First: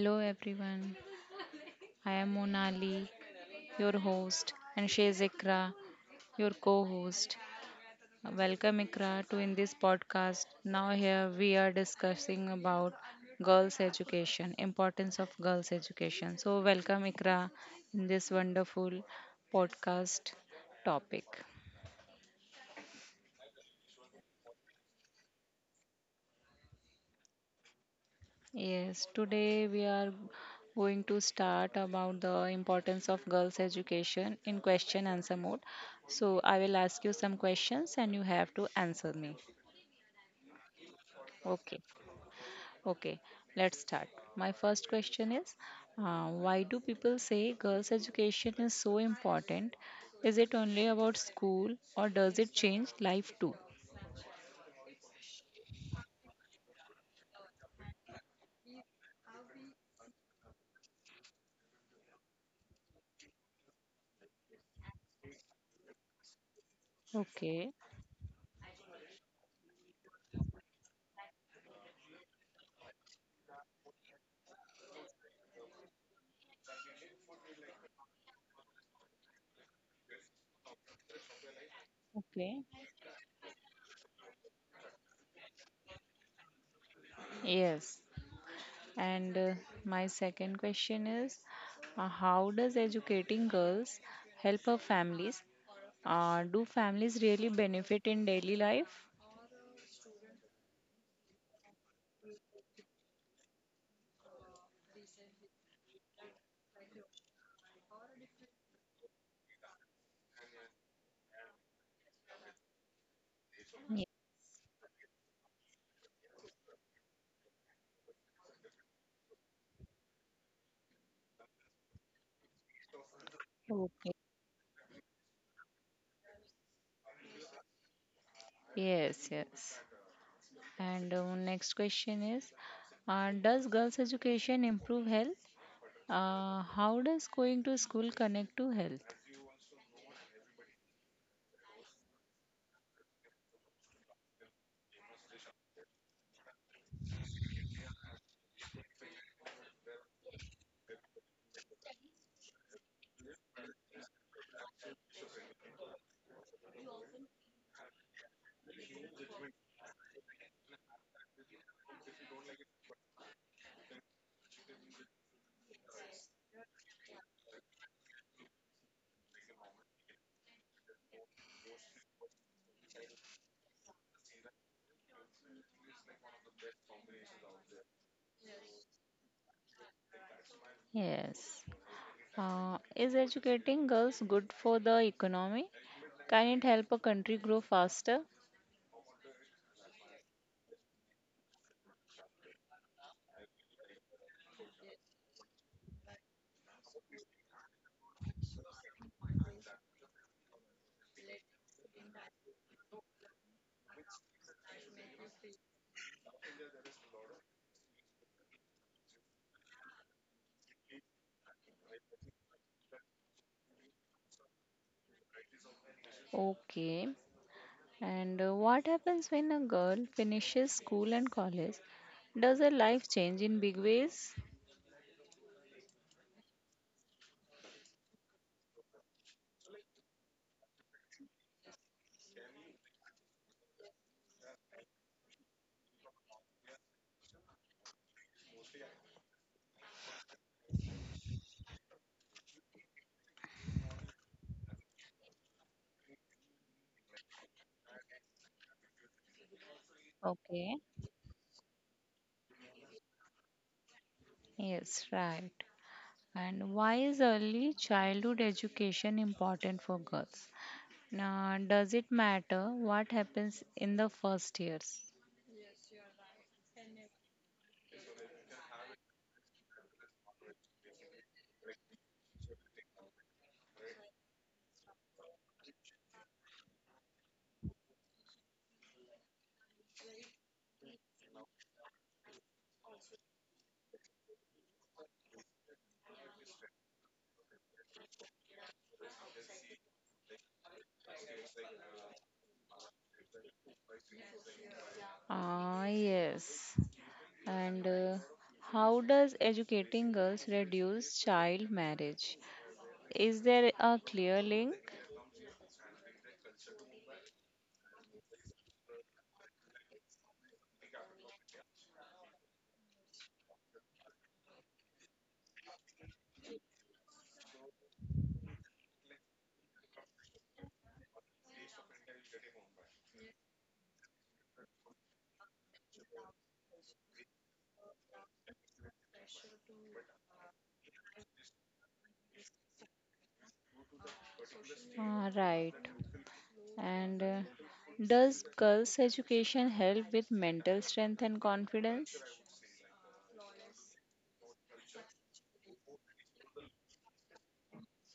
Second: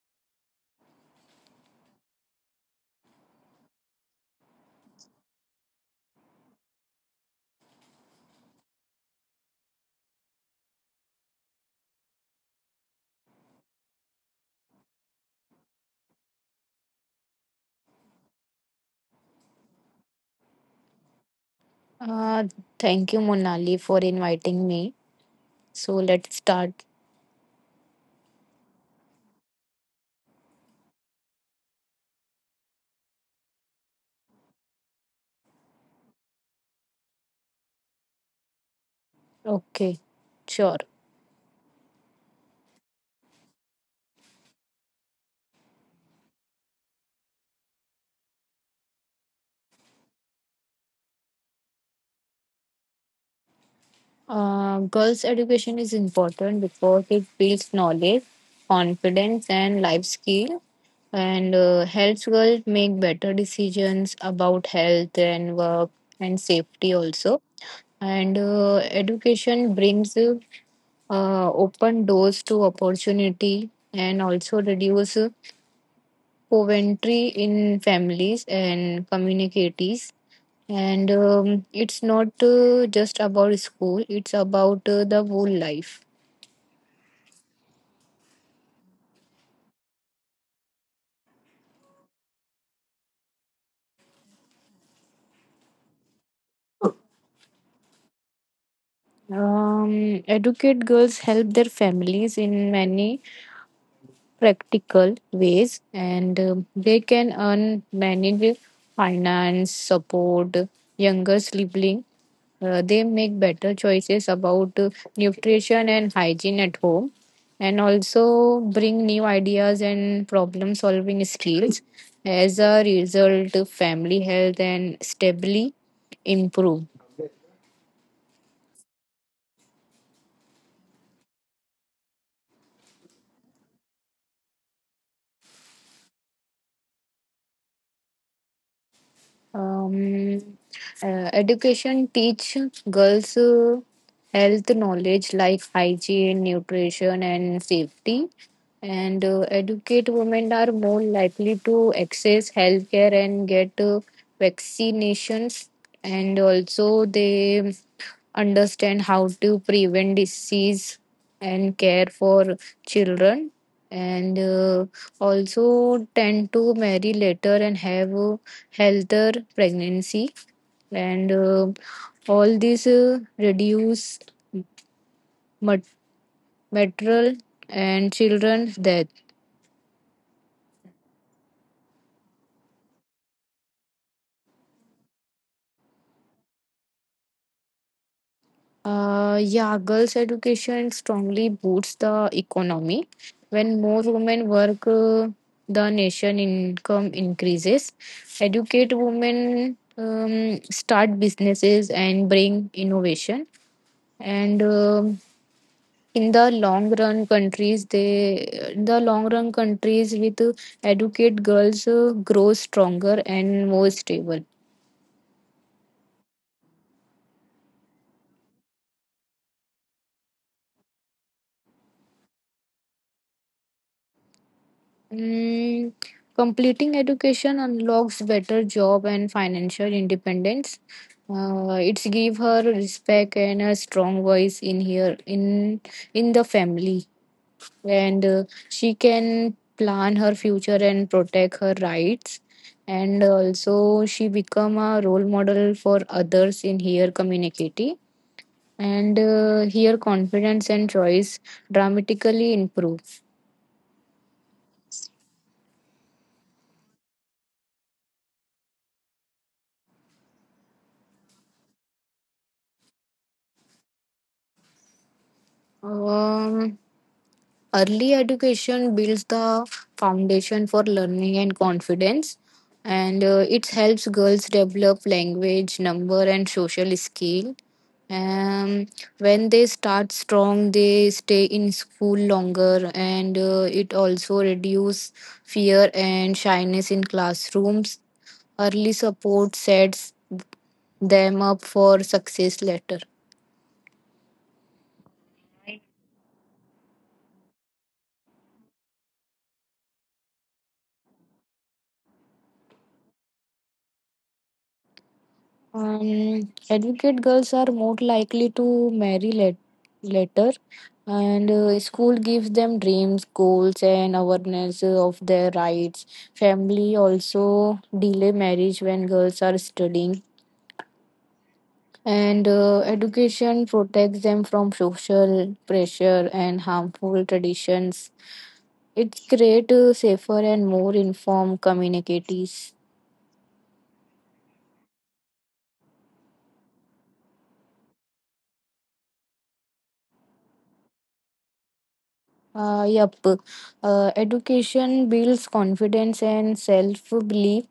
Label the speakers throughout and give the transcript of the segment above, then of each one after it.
Speaker 1: Hello everyone. I am Monali, your host, and she is Ikra, your co-host. Welcome Ikra to in this podcast. Now here we are discussing about girls education, importance of girls education. So welcome Ikra in this wonderful podcast topic.
Speaker 2: Uh, Thank you, Monali, for inviting me. So let's start.
Speaker 1: Yes, today we are going to start about the importance of girls' education in question answer mode. So I will ask you some questions and you have to answer me.
Speaker 2: Okay, sure.
Speaker 1: Okay, okay, let's start. My first question is why do people say girls' education is so important? Is it only about school or does it change life too?
Speaker 2: Girls' education is important because it builds knowledge, confidence, and life skill, and helps girls make better decisions about health and work and safety
Speaker 1: Okay,
Speaker 2: also. And education brings open doors to opportunity and also reduce Coventry in families and communities. And it's
Speaker 1: okay,
Speaker 2: not just about school, it's about the whole life.
Speaker 1: yes. And My second question is how does educating girls help our families? Do families really benefit in daily life?
Speaker 2: Educate girls help their families in many practical ways, and they can earn, manage finance, support younger sibling. They make
Speaker 1: Yeah.
Speaker 2: better choices about nutrition and hygiene at home, and also bring new ideas and problem solving skills. As a result,
Speaker 1: Okay.
Speaker 2: family health and stably improve.
Speaker 1: Yes, yes. And Next question is does girls' education improve health? How does going to school connect to health?
Speaker 2: Um, Education teach girls health knowledge like hygiene, nutrition, and safety, and educate women are more likely to access healthcare and get vaccinations. And also they understand how to prevent disease and care for children, and also tend to marry later and have a healthier pregnancy. And all these reduce mat- maternal and children's death.
Speaker 1: Yes. Is educating girls good for the economy? Can it help a country grow faster?
Speaker 2: Yeah, girls' education strongly boosts the economy. When more women work, the nation income increases. Educate women, start businesses and bring innovation. And in the long run, countries they In the long run, countries with educate girls grow stronger and more stable.
Speaker 1: Okay. And What happens when a girl finishes school and college? Does her life change in big ways?
Speaker 2: Mm, completing education unlocks better job and financial independence. It's give her respect and a strong voice in in the family, and she can plan her future and protect her rights. And also, she become a role model for others in her community, and her
Speaker 1: Okay.
Speaker 2: confidence and choice dramatically improve.
Speaker 1: Yes, right. And why is early childhood education important for girls? Now, does it matter what happens in the first years?
Speaker 2: Um, Early education builds the foundation for learning and confidence, and it helps girls develop language, number, and social skill. Um, when they start strong, they stay in school longer, and it also reduces fear and shyness in classrooms. Early support sets them up for success later.
Speaker 1: Ah, yes. And How does educating girls reduce child marriage? Is there a clear link?
Speaker 2: Educate girls are more likely to marry later, and school gives them dreams, goals, and awareness of their rights. Family also delay marriage when girls are studying, and education protects them from social pressure and harmful traditions. It creates safer and more informed communities.
Speaker 1: Ah, right. And Does girls' education help with mental strength and confidence?
Speaker 2: Yep. Education builds confidence and self belief.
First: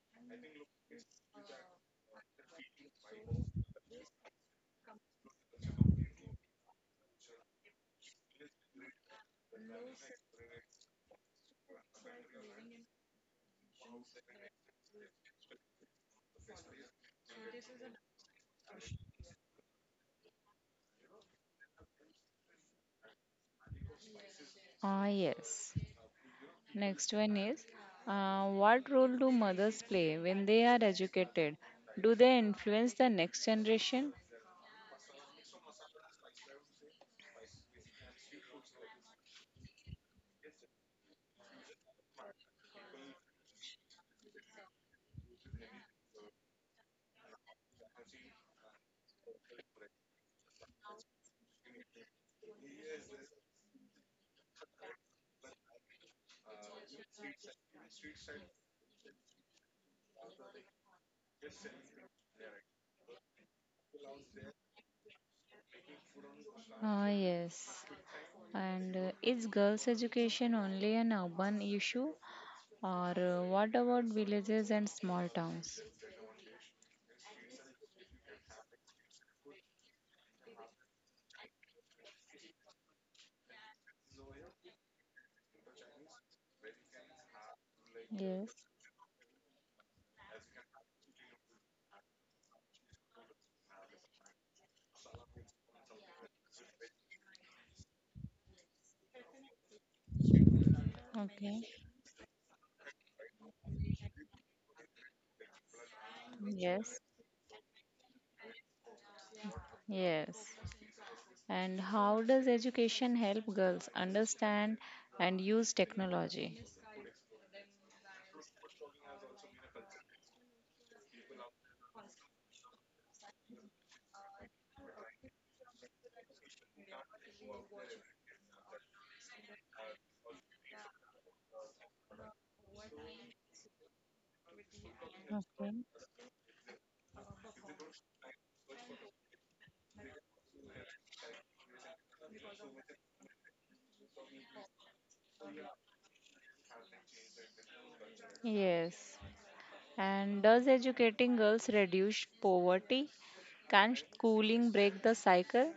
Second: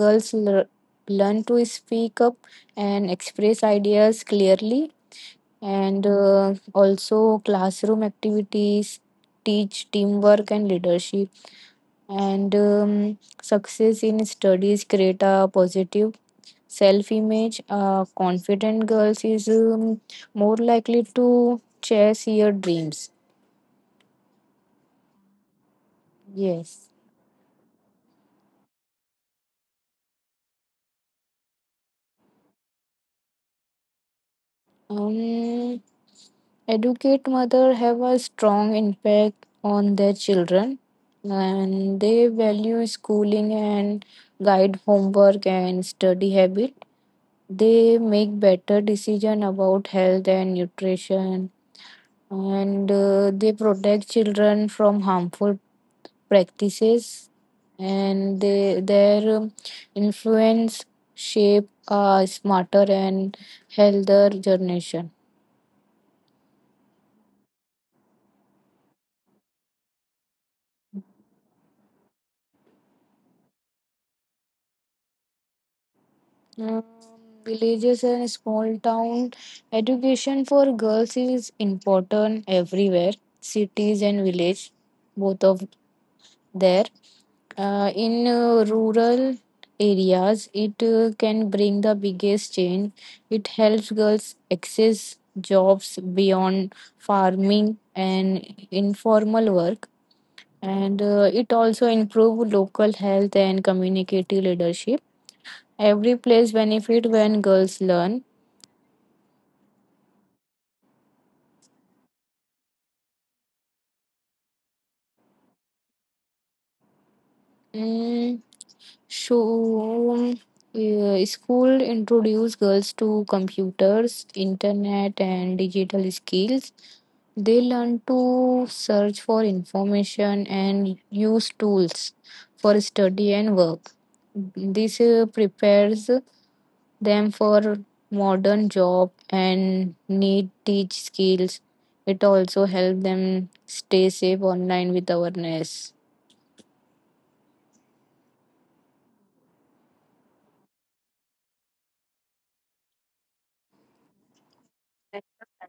Speaker 2: Girls learn to speak up and express ideas clearly, and also classroom activities teach teamwork and leadership. And success in studies create a positive self image. Confident girls is more likely to chase your dreams.
Speaker 1: Ah, yes.
Speaker 2: Yes.
Speaker 1: Next one is what role do mothers play when they are educated? Do they influence the next generation?
Speaker 2: Um, Educate mother have a strong impact on their children, and they value schooling and guide homework and study habit. They make better decision about health and nutrition, and they protect children from harmful practices, and their influence shape a smarter and healthier generation.
Speaker 1: Ah, yes. And Is girls' education only an urban issue, or what about villages and small towns?
Speaker 2: Um, Villages and small town, education for girls is important everywhere. Cities and village, both of there, uh, in
Speaker 1: Yes.
Speaker 2: uh, rural areas it can bring the biggest change. It helps girls access jobs beyond farming and informal work, and it
Speaker 1: Okay,
Speaker 2: also improve local health and community leadership. Every place
Speaker 1: yes,
Speaker 2: benefit when girls learn.
Speaker 1: yes. And how does education help girls understand and use technology?
Speaker 2: Mm, so, school introduce girls to computers, internet, and digital skills. They learn to search for information and use tools for study and work. This
Speaker 1: Okay.
Speaker 2: prepares them for modern job and need teach skills. It also help them stay safe online with awareness.
Speaker 1: Yes. And does educating girls reduce poverty? Can schooling break the cycle?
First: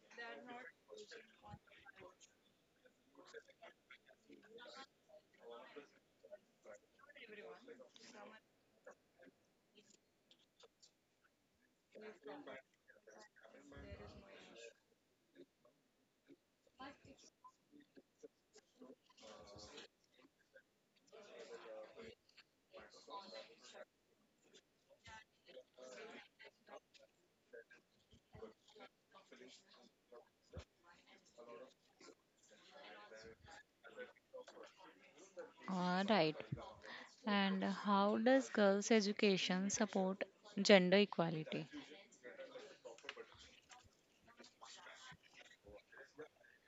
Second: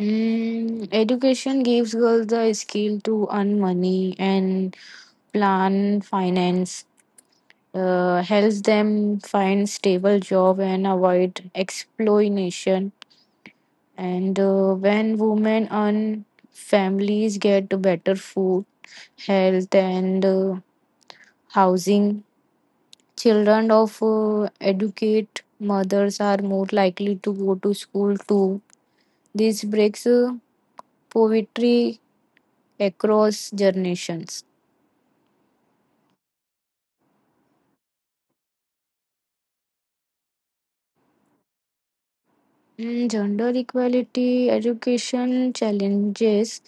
Speaker 2: Mm, education gives girls the skill to earn money and plan finance. Helps them find stable job and avoid exploitation. And when women earn, families get better food, health, and housing. Children of educate mothers are more likely to go to school too. This breaks poverty across generations.
Speaker 1: All right. And how does girls' education support gender equality?
Speaker 2: Mm, gender equality education challenges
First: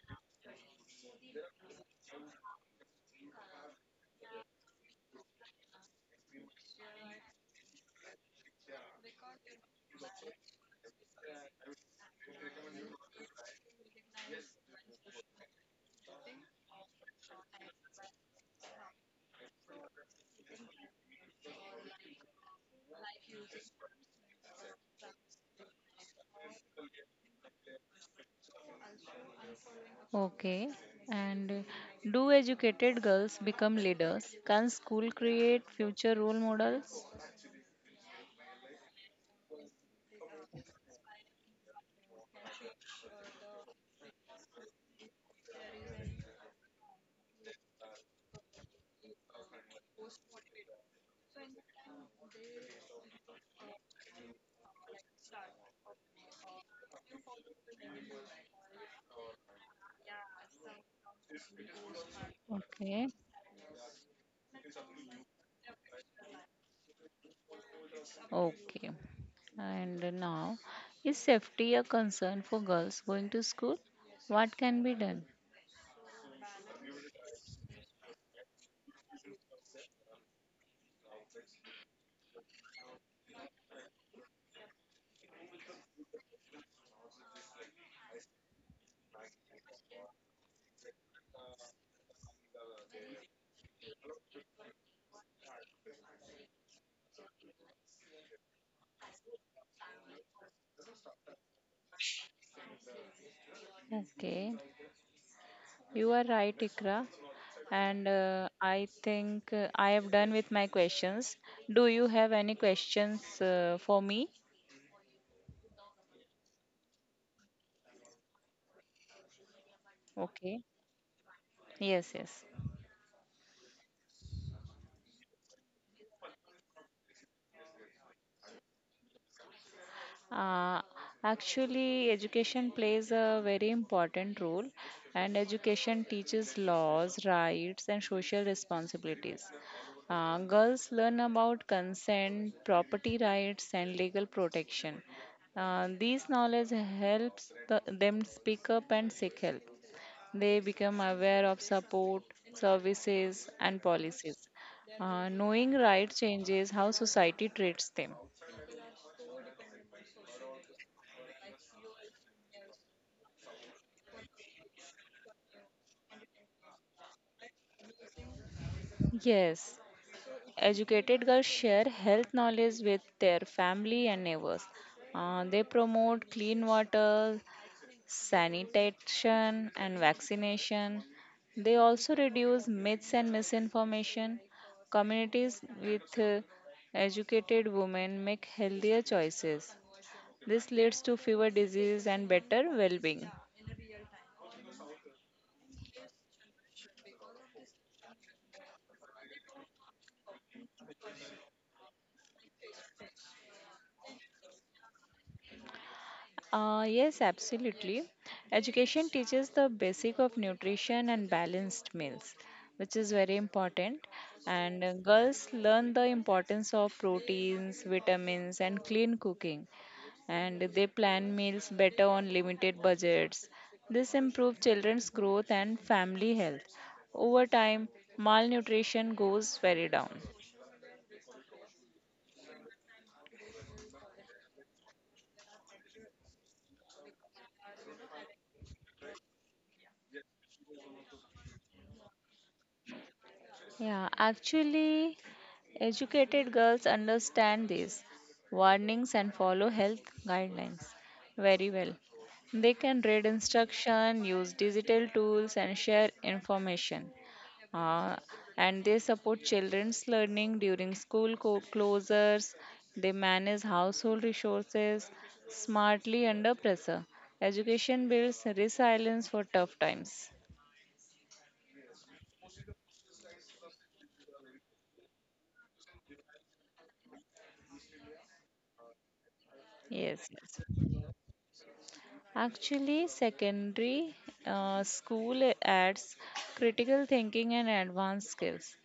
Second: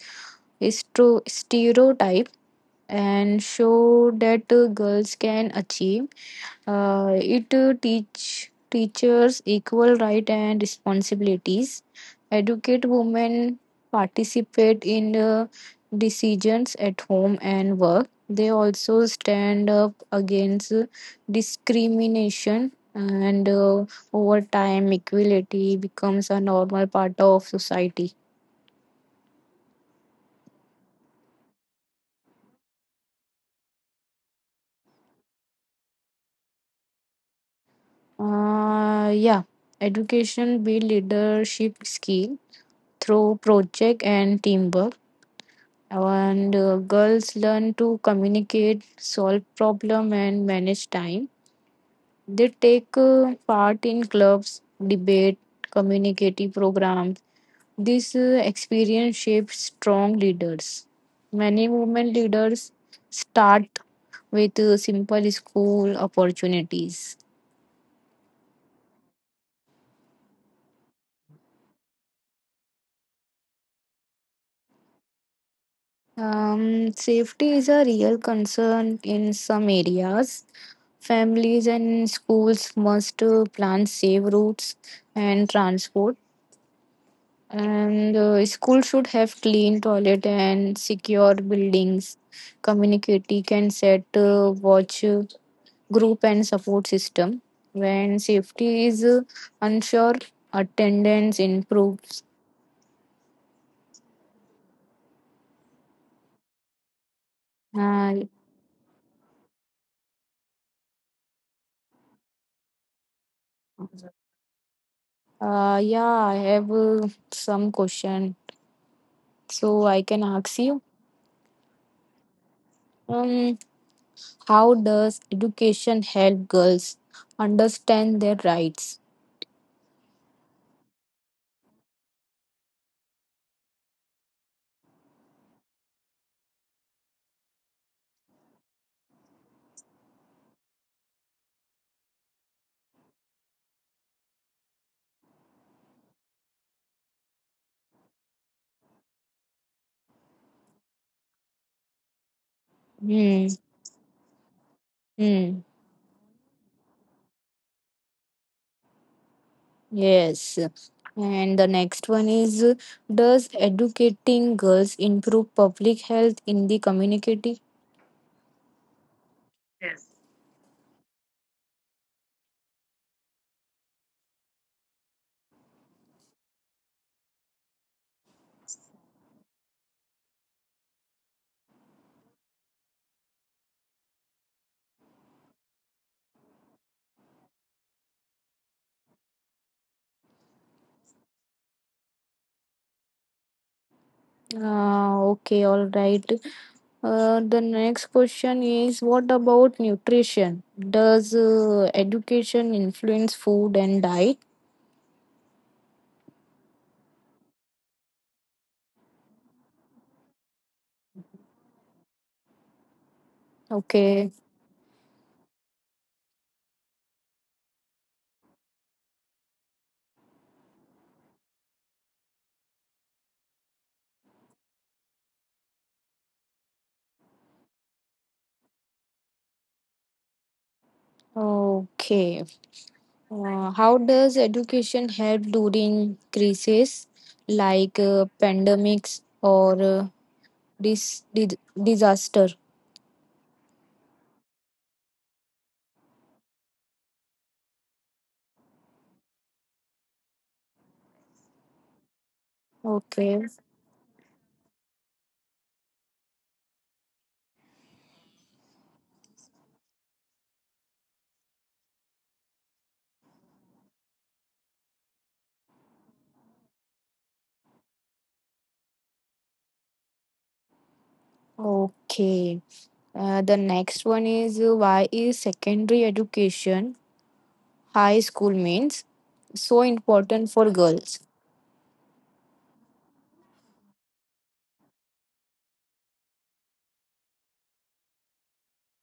Speaker 2: is to stereotype and show that girls can achieve. It teach teachers equal right and responsibilities. Educate women participate in decisions at home and work. They also stand up against discrimination, and over time equality becomes a normal part of society.
Speaker 1: Okay. And do educated girls become leaders? Can school create future role models?
Speaker 2: Yeah, education build leadership skill through project and teamwork, and girls learn to communicate, solve problem, and manage time. They take part in clubs, debate, community programs. This experience shapes strong leaders. Many women leaders
Speaker 1: Okay.
Speaker 2: start with simple school opportunities.
Speaker 1: Okay. And now, is safety a concern for girls going to school? What can be done?
Speaker 2: Safety is a real concern in some areas. Families and schools must plan safe routes and transport, and schools should have clean toilet and secure buildings. Community can set watch group and support system. When safety is unsure, attendance improves.
Speaker 1: Okay, you are right, Ikra. And
Speaker 2: Uh,
Speaker 1: I think I have done with my questions. Do you have any questions for me?
Speaker 2: yeah, I have some question, so I can ask
Speaker 1: Okay.
Speaker 2: you.
Speaker 1: Yes, yes.
Speaker 2: um, how does education help girls understand their rights?
Speaker 1: Uh, actually, education plays a very important role, and education teaches laws, rights, and social responsibilities. Girls learn about consent, property rights, and legal protection. These knowledge helps them speak up and seek help. They become aware of support,
Speaker 2: Hmm.
Speaker 1: services, and policies.
Speaker 2: Hmm.
Speaker 1: Knowing right changes how society treats them.
Speaker 2: Yes. And the next one is, does educating girls improve public health in the community?
Speaker 1: Yes, educated girls share health knowledge with their family and neighbors. They promote clean water, sanitation, and vaccination. They also reduce myths and misinformation. Communities with educated women make healthier choices. This leads to fewer diseases and better well being.
Speaker 2: Okay, all right. The next question is, what about nutrition? Does education influence food and diet?
Speaker 1: Yes, absolutely. Education teaches the basic of nutrition and balanced meals, which is very important.
Speaker 2: Okay.
Speaker 1: And Girls learn the importance of proteins, vitamins, and clean cooking. And they plan meals better on limited budgets. This improves children's growth and family health. Over time, malnutrition goes very down.
Speaker 2: Okay. How does education help during crises like pandemics or disaster?
Speaker 1: Yeah, actually, educated girls understand these warnings and follow health guidelines very well. They can read
Speaker 2: Okay,
Speaker 1: instruction, use digital tools, and share information. Uh, and they support children's learning during closures. They manage household resources smartly under pressure. Education builds resilience for tough times.
Speaker 2: okay. The next one is, why is secondary education, high school means, so
Speaker 1: Yes,
Speaker 2: important for
Speaker 1: yes.
Speaker 2: girls?
Speaker 1: Actually, secondary school adds critical thinking and advanced skills.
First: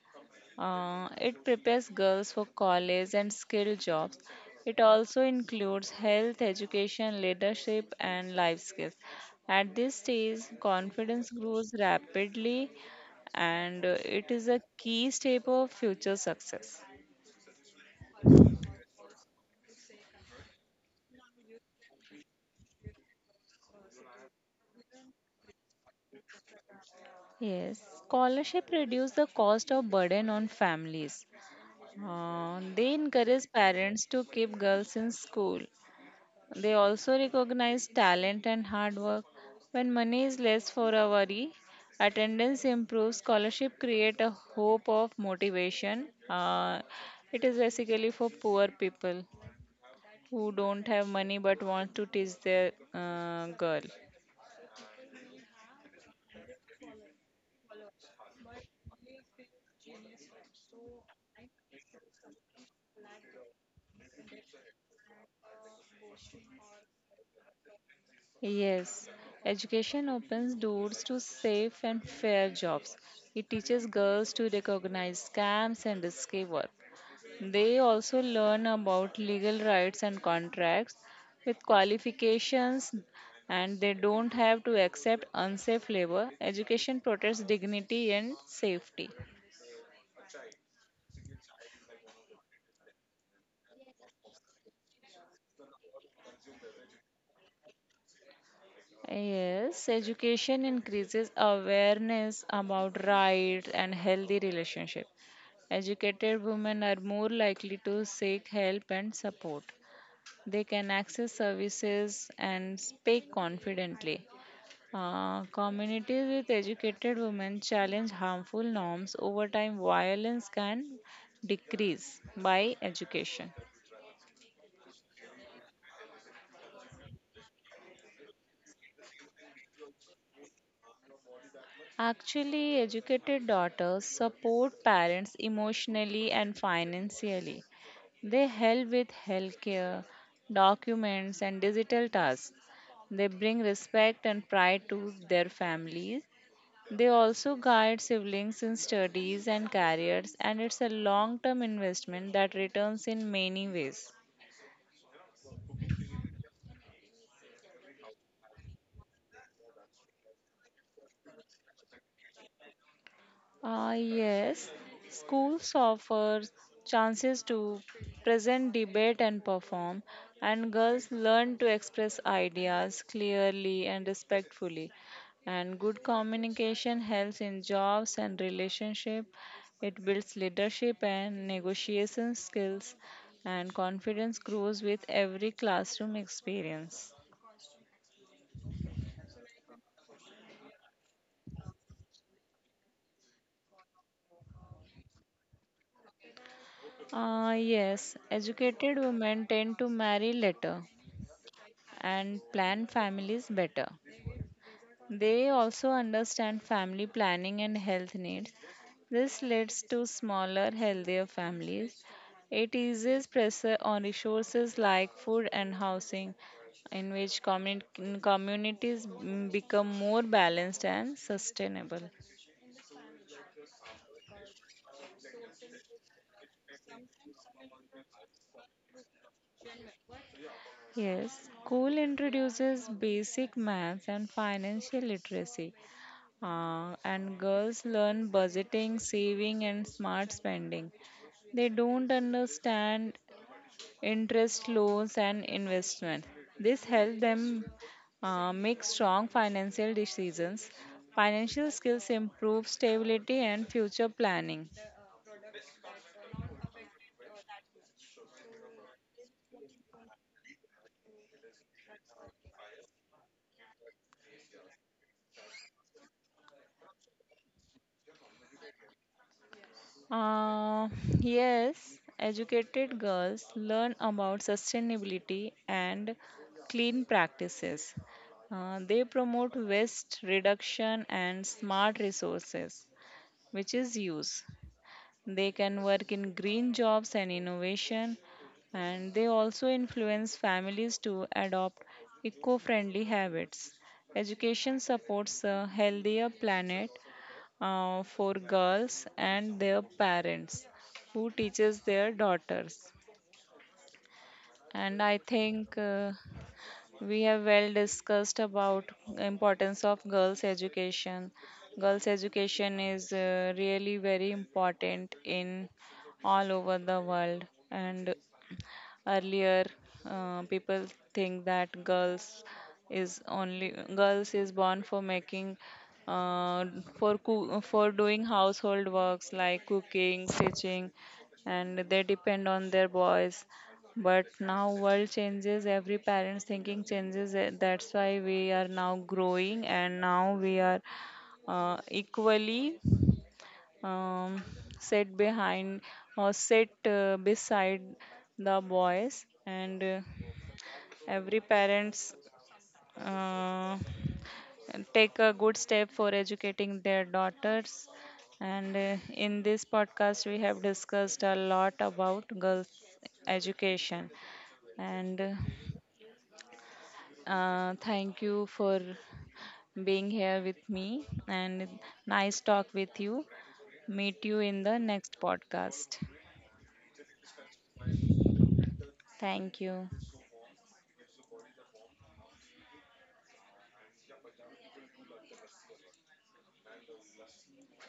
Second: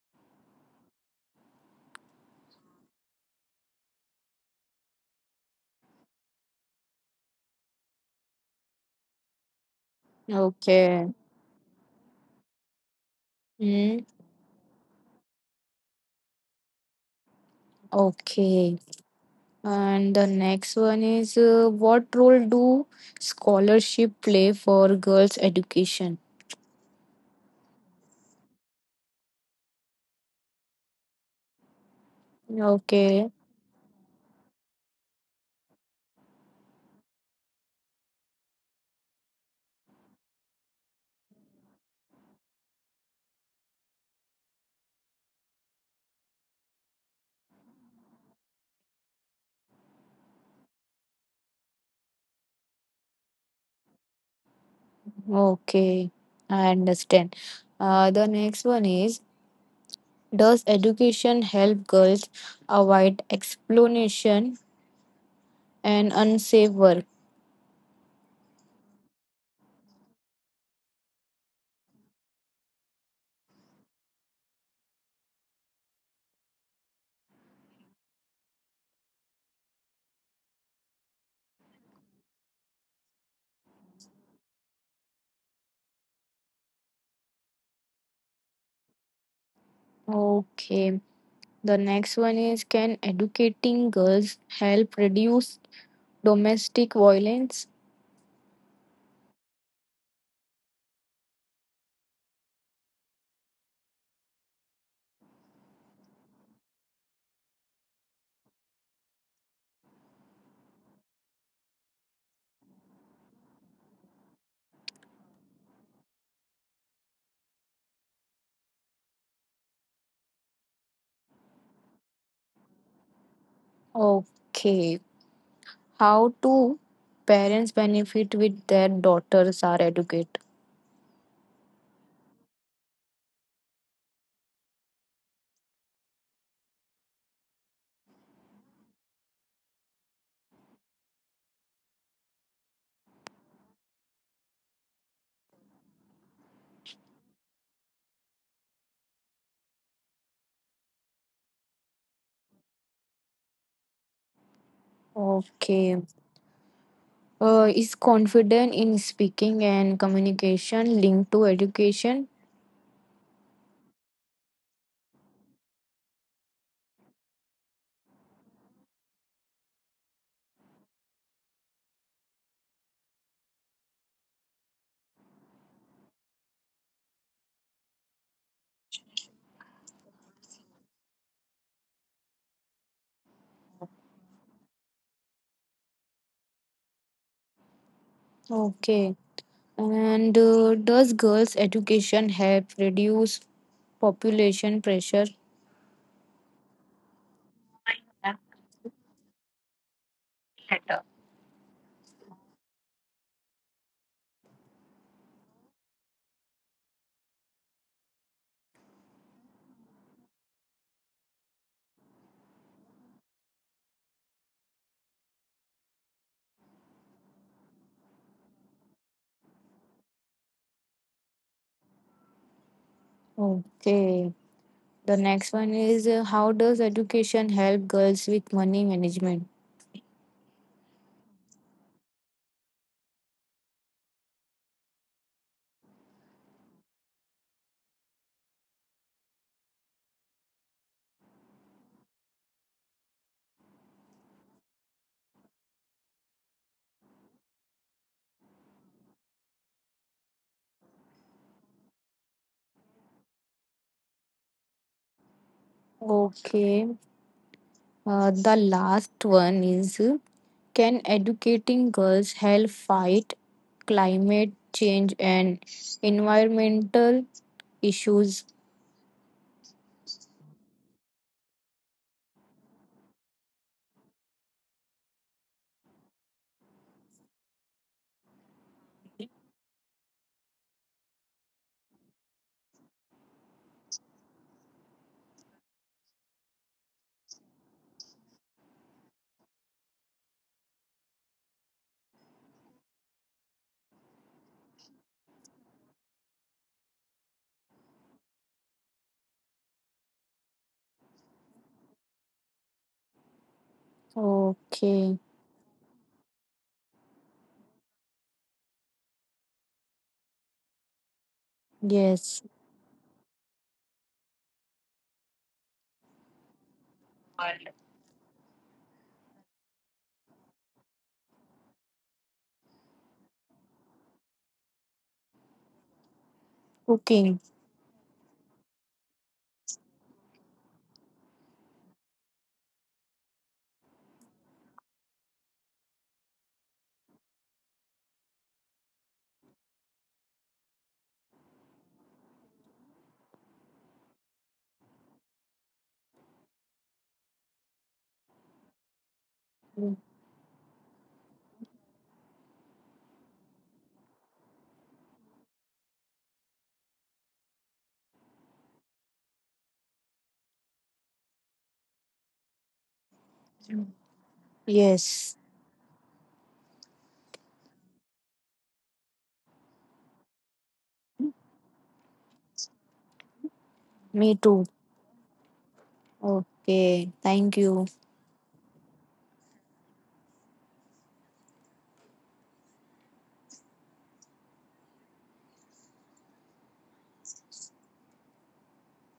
Speaker 1: It prepares girls for college and skilled jobs. It also includes health, education, leadership, and life skills. At this stage,
Speaker 2: Okay.
Speaker 1: confidence grows rapidly
Speaker 2: Hmm.
Speaker 1: and it is a key step of future success.
Speaker 2: Okay. And the next one is, what role do scholarship play for girls' education?
Speaker 1: Yes, scholarship reduce the cost of burden on families. They
Speaker 2: Okay.
Speaker 1: encourage parents to keep girls in school. They also recognize talent and hard work. When money is less for a worry, attendance improves, scholarship create a hope of motivation. It is basically for poor people who don't have money but want to teach their girl.
Speaker 2: Okay, I understand. The next one is, does education help girls avoid exploitation and unsafe work?
Speaker 1: Yes, education opens doors to safe and fair jobs. It teaches girls to recognize scams and risky work. They also learn about legal rights and contracts with qualifications, and they don't have to accept unsafe labor. Education protects dignity and safety.
Speaker 2: Okay, the next one is, can educating girls help reduce domestic violence?
Speaker 1: Yes, education increases awareness about rights and healthy relationships. Educated women are more likely to seek help and support. They can access services and speak confidently. Communities with educated women challenge harmful norms over time. Violence can decrease by education.
Speaker 2: Okay, how do parents benefit with their daughters are educated?
Speaker 1: Actually, educated daughters support parents emotionally and financially. They help with healthcare, documents, and digital tasks. They bring respect and pride to their families. They also guide siblings in studies and careers, and it's a long term investment that returns in many ways.
Speaker 2: Okay. Is confident in speaking and communication linked to education?
Speaker 1: Yes, schools offer chances to present, debate, and perform, and girls learn to express ideas clearly and respectfully. And good communication helps in jobs and relationship. It builds leadership and negotiation skills, and confidence grows with every classroom experience.
Speaker 2: Okay. And does girls' education help reduce population pressure?
Speaker 1: Yes,
Speaker 2: And
Speaker 1: educated women tend to marry later
Speaker 2: better.
Speaker 1: and plan families better. They also understand family planning and health needs. This leads to smaller, healthier families. It eases pressure on resources like food and housing, in which communities become more balanced and sustainable.
Speaker 2: Okay. The next one is, how does education help girls with money management?
Speaker 1: Yes, school introduces basic maths and financial literacy, and girls learn budgeting, saving, and smart spending. They don't understand interest loans and investment. This helps them make strong financial decisions. Financial skills improve stability and future planning.
Speaker 2: Okay. The last one is, can educating girls help fight climate change and environmental issues?
Speaker 1: Uh, yes, educated girls learn about sustainability and clean practices. They promote waste reduction and smart resources, which is use. They can work in green jobs and innovation, and they also influence families to adopt eco friendly habits. Education supports a healthier planet for girls and their parents who teaches their daughters. and i
Speaker 2: Okay.
Speaker 1: think uh, we have well discussed about importance of girls education. Girls
Speaker 2: Yes.
Speaker 1: education is really very important in all over the world. And earlier, people think that girls is born for making uh,
Speaker 2: Cooking.
Speaker 1: for doing household works like cooking, stitching, and they depend on their boys. But now world changes, every parent's thinking changes. That's why we are now growing, and now we are equally um, sat behind or sat beside the boys, and every parents uh, take a good step for educating their daughters. And in this podcast we have discussed a lot about girls education. And
Speaker 2: Yes.
Speaker 1: Thank you for being here with me and nice talk with you. Meet you
Speaker 2: Me
Speaker 1: in
Speaker 2: too.
Speaker 1: the next podcast.
Speaker 2: Okay. Thank you.
Speaker 1: Thank you.